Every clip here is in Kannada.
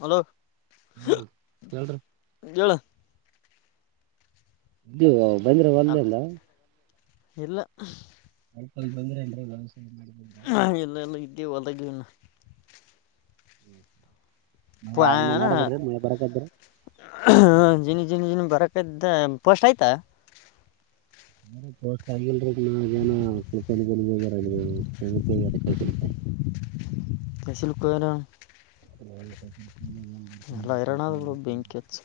ಹಲೋ ಹ ಹೇಳ್ರಿ ಹೇಳ ಇದ ಬಂದ್ರೆ ಅಲ್ಲ ಒಂದಲ್ಲ ಇಲ್ಲ ಬಂದೆ ಅಂದ್ರೆ ಲಾಸ್ ಇಲ್ಲ ಇಲ್ಲ ಇದ್ದಿ ಹೊಲದಾಗ [inaudible] ಮಳೆ ಇನ್ನ ನಡದ್ರಿ ಮಳೆ ಬರಕದ್ರ [unintelligible] ಜಿನ್ ಜಿನ್ ಬರ್ಕದ ಪೋಸ್ಟ್ ಆಯ್ತ ಪೋಸ್ಟ್ ಆಗಿಲ್ರಿ [unintelligible] [inaudible] ಸ್ಪೆಷಲ್ ಪ್ರೋಗ್ರಾಮ್ [unintelligible] ಎಲ್ಲ ಈರಣ್ಣ ಬೆಂಕಿ ಹಚ್ಚಿ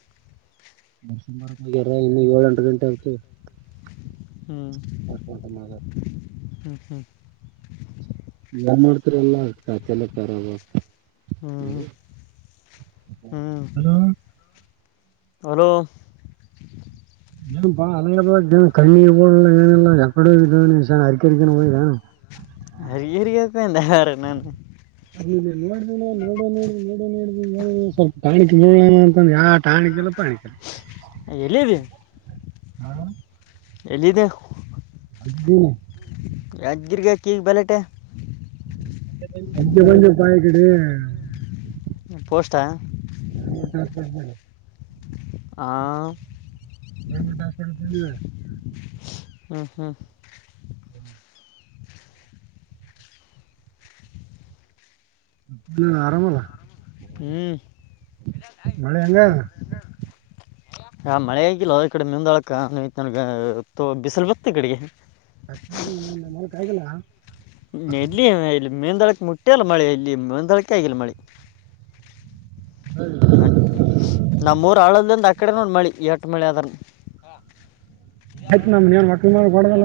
ಇನ್ನು ಏಳು ಎಂಟು ಗಂಟೆ ಆಗ್ತುತೆ ಹ್ಮ್ ಹ್ಮ ಹ್ಮ್ ಏನ್ ಮಾಡ್ತೀರಾ ಎಲ್ಲಾ ಕತ್ಲೆಲ್ಲೆ ತರೋದು ಹ್ಞೂ ಹ್ಞೂ ಹಲೋ ಹಲೋ ಏನಪ್ಪಾ ಆರಾಮಾದಿಯಾ ಕಣ್ಣಿಗೆ ಬಡ ಏನಿಲ್ಲ ಯಾಕಡೆ ಹೋಗಿದೀಯ ಅರಕೆರೆಗೆ ಹೋಗಿದ್ಯಾ [unintelligible] ನಾನು ಅದ ನೋಡಿನಾ ನೋಡ ನೋಡ ನೋಡ ನೋಡನೋ ಸ್ವಲ್ಪ [unintelligible] ಯಾವ ಟಾನಿಕ್ ಇಲಪ್ಪ ಎಲ್ಲಿದ್ದಿ ಹಾ ಎಲ್ಲಿದ್ದೆ ಯಾದಗಿರಿ ಯಾದಗಿರಿಗೆ ಯಾಕೆ ಈಗ ಬೆಲಾಟೆ ಅದಿಕ್ಕೆ ಬಂದೆಪಾ ಈಕಡೆ ಪೋಸ್ಟ [unintelligible] ಆ ಗೌರ್ಮೆಂಟ್ ಹಾಸ್ಪಿಟಲ್ ಬಂದು ಗೌರ್ಮೆಂಟ್ ಹಾಸ್ಪಿಟಲ್ ಹ್ಮ್ಮ್ ಹ್ಮ್ [unintelligible] ಹ್ಮ ಆರಾಮಲ್ಲ ಹ್ಮ್ ಮಳೆ ಹೆಂಗ ಹಾ ಮಳೆ ಆಗಿಲ್ಲ ಈ ಕಡೆ ಮುಂದಾಳಕ ನನ್ಗ ಬಿಸಿಲ್ ಬತ್ತ ಈ ಕಡೆಗೆ ಕ ಮಲಕ ಆಯಗಲ್ಲ. [inaudible] ಮುಟ್ಟ್ಯಲ್ಲ ಮಳೆ ಇಲ್ಲಿ ಮುಂದಳಕೆ ಆಗಿಲ್ಲ ಮಳೆ. ನ ನಮ್ಮೂರು ಆಳದಂದ. ಈ ಕಡೆನೋ ಮಳೆ ಎಟು ಮಳೆ ಆದದ್ರನು. ಆಯ್ತು ನಮ್ ಮಕ ಮಾಡ ಬಲ್ಲ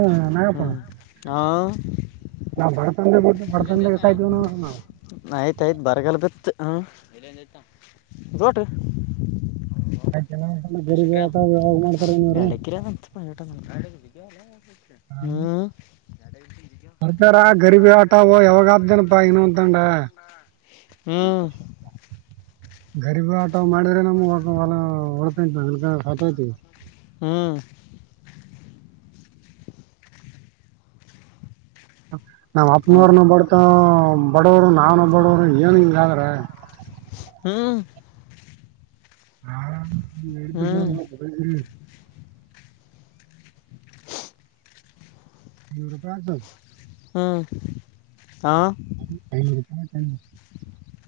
ಹ್ಞೂ ನಾಗಪ್ಪಡ ಹಾಂ ಬಡತನದಲ್ಲೇ ಹುಟ್ಟಿ ಬಡತನದಲ್ಲೇ ಸಾವುತೀನಿ ನಾವ್ ಆಯ್ತ್ ಬರಗಲ್ದಾತ ನೋಡ್ರಿ ಅಂತಂದ್ರೆ ಎಷ್ಟು ಗರೀಬಿ ಎಕ್ರೆ ಆಟ ಯಾವಾಗ ಮಾಡ್ತಾರೆ ಇವ್ರು ಎರಡು ಎಕರೆ ಆಯ್ತಪ್ಪ ಹ್ಮ ಸರ್ಕಾರ ಗರೀಬಿ ಆಟವು ಯಾವಾಗ ಆಗ್ತೇನಪ್ಪ ಇನ್ನೊಂದು ತಂಡ ಹ್ಮ [inaudible] ಗರಿಬ ಆಟ ಮಾಡಿದ್ರೆ ನಮ್ ಹೊಲ ಉಳತೀವಿ ಇಲ್ಲ ಸತೋಗ್ತಿವಿ ಹ್ಮ್ಮ್ ನಮ್ಮ್ ಹ್ಞೂ ಅಪ್ಪನವ್ರನ ಬಡ್ತ ಬಡವರು ನಾನು ಬಡವರು ಏನ್ ಹಿಂಗಾದ್ರೆ [inaudible] ಹಾ ಹಾ. ಹ್ಞೂ [unintelligible] [unintelligible] ಹಾ ಐನೂರುಪಾಯ. [inaudible]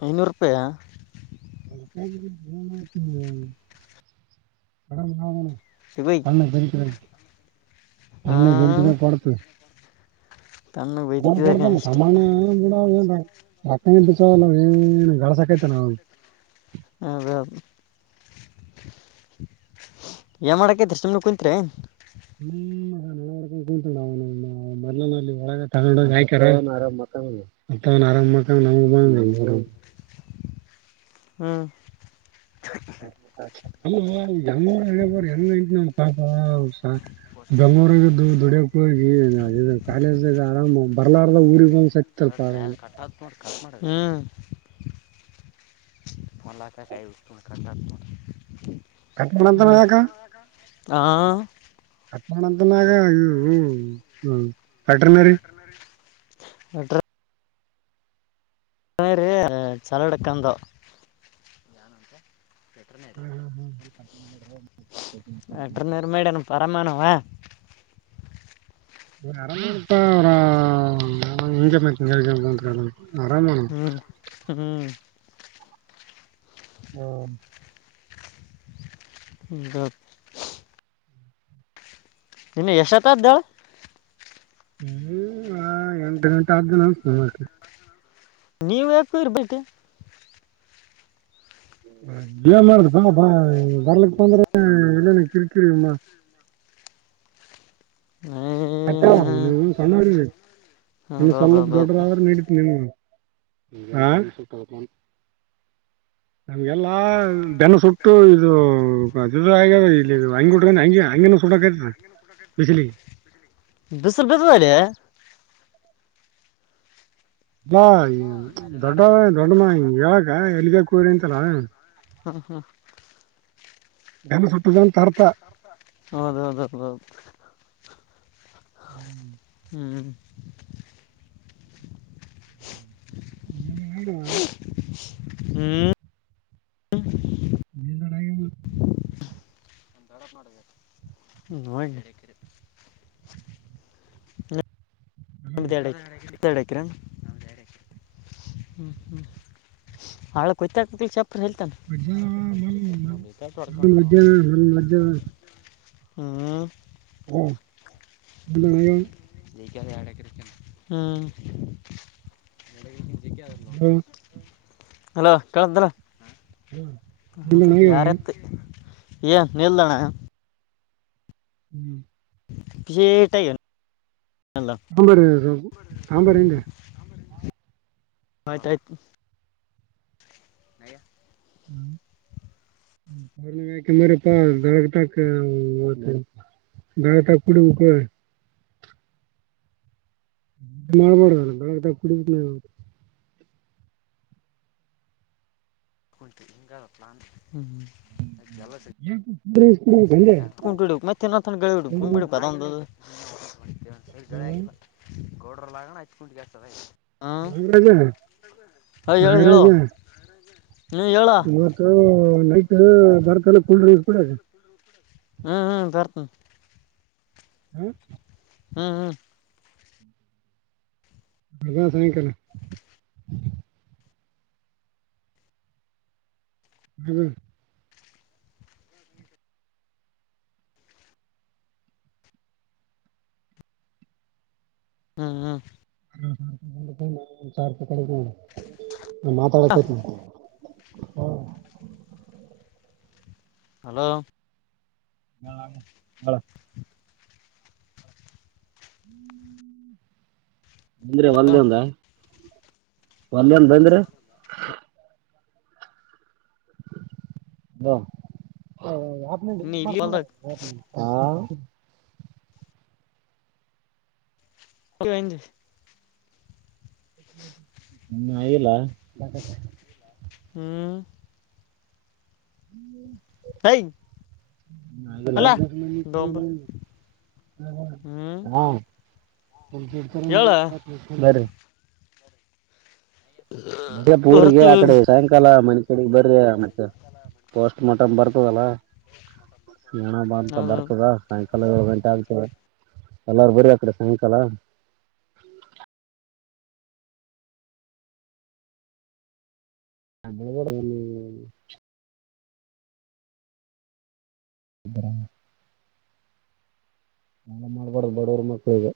ಇನ್ನೂರುಪಾಯ. ಕ. [unintelligible] ಸಿಗೋಯ್ ಸಣ್ಣ ಬಕ. [unintelligible] ತಣ್ಣೆ ಹಾಂ ಬೆಳಿಕದ ಕೊಡತ. ತಣ್ಣಗೆ ನ ಬೈದಿಕ್ಕಿದಾಗ ಕೊಡ್ತೇ ಅಷ್ಟೇ ಸಾಮಾಡ ಏನ. ರಕಲ್ಲ ಏನ್ ಗಾಳಸಕೈತೆ ನಾ. ಅ. ಏನ್ ಮಾಡಕತ್ತಿ ಸುಮ್ನೆ ಕೂತಿರ. ಹ್ಮ್ ನವ ಕುಂತ ನ ಮಲ್ಲಿ. ಗಾಯಕರ ಮ ಆರಾಮ. [unintelligible] ಹ್ಮ. ಗರು ಎಂಗ ನಪ. ಬೆಂಗಳೂರ್ಗಿದ್ದು ದುಡಿಯಕ್ಕೆ ಹೋಗಿ ಕಾಲೇಜ್ ಆರಾಮ ಬರ್ಲ. ಕಟ್ಟತ್ ಮಾಡ ಕ ಮಾಡ ಹೂ. ಫನ್ಲತಾಯಸ್ತ. [unintelligible] ಕಟ್ಟಮಾಡ್ತಾನ ಯಾಕ. ಹಾ. ಕಟ್ ಮಾಡಂತನಾಗ ಹ್ಮ್ ಹ್ಮ್. ವೆಟರ್ನರಿ [unintelligible] [unintelligible] ಹ್ಮ್ ಹ್ಮ್ ಹ್ಮ್. ಅಟ್ರನರ್ ಮೇಡಾನ ಪರಮಾನವಾ. [unintelligible] ಅರಮನ. ಹ್ಮ್ ಹ್ಮ್. ಹ್ಮ ದತ್ತು. [unintelligible] ನೀ ಎಷ್ಟು ಹೊತ್ತು ಅದು. ಹ್ಮ್ ಆ ಎಂಟು ಗಂಟು ಅದೇನೋ. ನೀವು [unintelligible] ಇರ್ಬಟ್ಟ. ಹ್ಮ. ಇಲ್ಲೇನ ಕಿರಿಕಿರಿ ಮ- [unintelligible] [unintelligible] ಹಾ [unintelligible] ಹೌದೌದೌದು ನಮ್ಗೆಲ್ಲಾ. ಬೆನ ಸುಟ್ಟು ಇದು ಆಗ್ಯ ಇಲ್ಲಿ ಹಂಗಿ ಹ ಹಂಗನ ಸುಟ್ಟಕತ. ಬಜಲಿ. ಬಿಸಲ್ ಬಿಸುವ ರ. ದೊಡ್ಡ ದೊಡ್ಡಮ್ಮ ಹಿಂಗ ಹೇಳಕ ಎಲ್ಲಿಗ ಕೂರಿಂತಲ್ಲ. ಹಾ ಹಾ. ಜನ ಟ್ಟ ಜ ತ. ಹೌದ ಹೌದ ಹೌದು ಹೌ. ಹ್ಮ್. ಹ್ಮ್. [inaudible] ಇನ್ನರ. ಹ್ಮ್. [unintelligible] [unintelligible] [inaudible] [unintelligible] ಎರಡು ಎಕ್ರೆ ನಮ್ದ್ ಎರಡ್ ಎಕ್ರೆ ಹುಂ ಹುಂ [unintelligible] [unintelligible] ಹಾ. [unintelligible] [unintelligible] [unintelligible] Hello ಕೇಳಂತಿಲ್ಲ [unintelligible] A ನೀಲಣ್ಣ. ಹ್ಮ್. [unintelligible] ತಂಬರೆ [unintelligible] ತಂಬಾರೆಂಗೆ. ಆಯ್ತಾಯ್ತು. [unintelligible] ಹ್ಮ್. [unintelligible] [unintelligible] ಮಾಡ್ಬೋಡ ಬೆಳಗಾಗ ಕುಡ. [unintelligible] [unintelligible] ಕೂಲ್ ಡ್ರಿಂಕ್ಸ್ ಕುಡಿಬೇಕು ಸರಿ ಹಂಗೆ ಕುಂಟು ಹಡುಕ್ ಮತ್ತ ತಿನ್ನತ್ತ ಗಳ ಹಿಡುಕ್ ಕೂಲ್ [unintelligible] ಬಿಡುು ಅದೊಂದುದು. ಸ ಜಳೆ ಡ್ರಿಂಕ್ಸ್ ಆಗಿಲ್ಲ ಗೌಡ್ರ ಲಾಗಣ. [unintelligible] ನಾಗರಾಜ ಹಾಂ ಹೇಳು ಹೇಳು ನಾಗರಾಜ ನೀ ಹೇಳ ಇವತ್ತು ನೈಟ್. [unintelligible] ಹ್ಮ್ ಹ್ಮ್ ಬರ್ತ ಹ್ಮ. ಹ್ಮ್ ಹ್ಮ್. [unintelligible] ಹ್ಮ್. ಹ್ಮ ಹಾ. [unintelligible] ನಾ ಹಾಂ ಮಾತಾಡಕತೀನಿ. ಹ್ಮ. ಹಲೋ. ಹಲೊ ಅಂದ್ರೆ ಹಲೋ ಒಲ್ದೇ [unintelligible] ಎಂದ. ಒಲ್ಯಮ ಬಂದ್ರ [unintelligible] ಹಲೋ [unintelligible] ನೀ ಮ ಇಲ್ಲಿ ಹೊಲ್ದಾಗ [inaudible] [unintelligible] ಇನ್ನ ಹಾಗಿಲ್ಲ. [unintelligible] ಹ್ಮ. [inaudible] ಹೈ. ಇನ್ನ ಆಗಿಲ್ಲ ಅಲ್ಲ ಡೊಂಬ ಹ್ಞೂ [unintelligible] ಹಾ ಹೇಳ [unintelligible] ಬರಿ. ಮದ್ಯಾ ಪೂರಿಗೆ ಬರ್ತೀವಿ ಆಕಡೆ ಸಾಯಂಕಾಲ ಕಡೆ ಬರ್ರಿ ಮತ್ತ ಪೋಸ್ಟ್ ಮಾರ್ಟಮ್ ಬರ್ತದಲ್ಲ ಜಣ ಬ ಅಂತ ಅದು ಬರ್ತದ ಸಾಂ [unintelligible] ಎಳ್ ಗಂಟೆ ಆಗ್ತದೆ ಎಲ್ಲಾರ ಬರಿ ಆ ಕಡೆ ಸಾಯಂಕಾಲ. ಅನ್ನೇ ಕೊಲ್ಲ [unintelligible] ಬರ [unintelligible] ನಲ್ಲ ಮಾಡ್ಬಾರ್ದು ಬಡವರ್ ಮಕ್ಳಿಗೆ.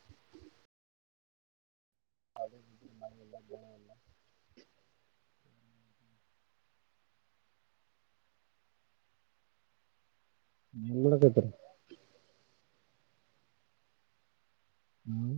ಅ [inaudible] ವುದೇ ನಮ್ಮಳ ಎತ್ರ [unintelligible] ಹ್ಮ್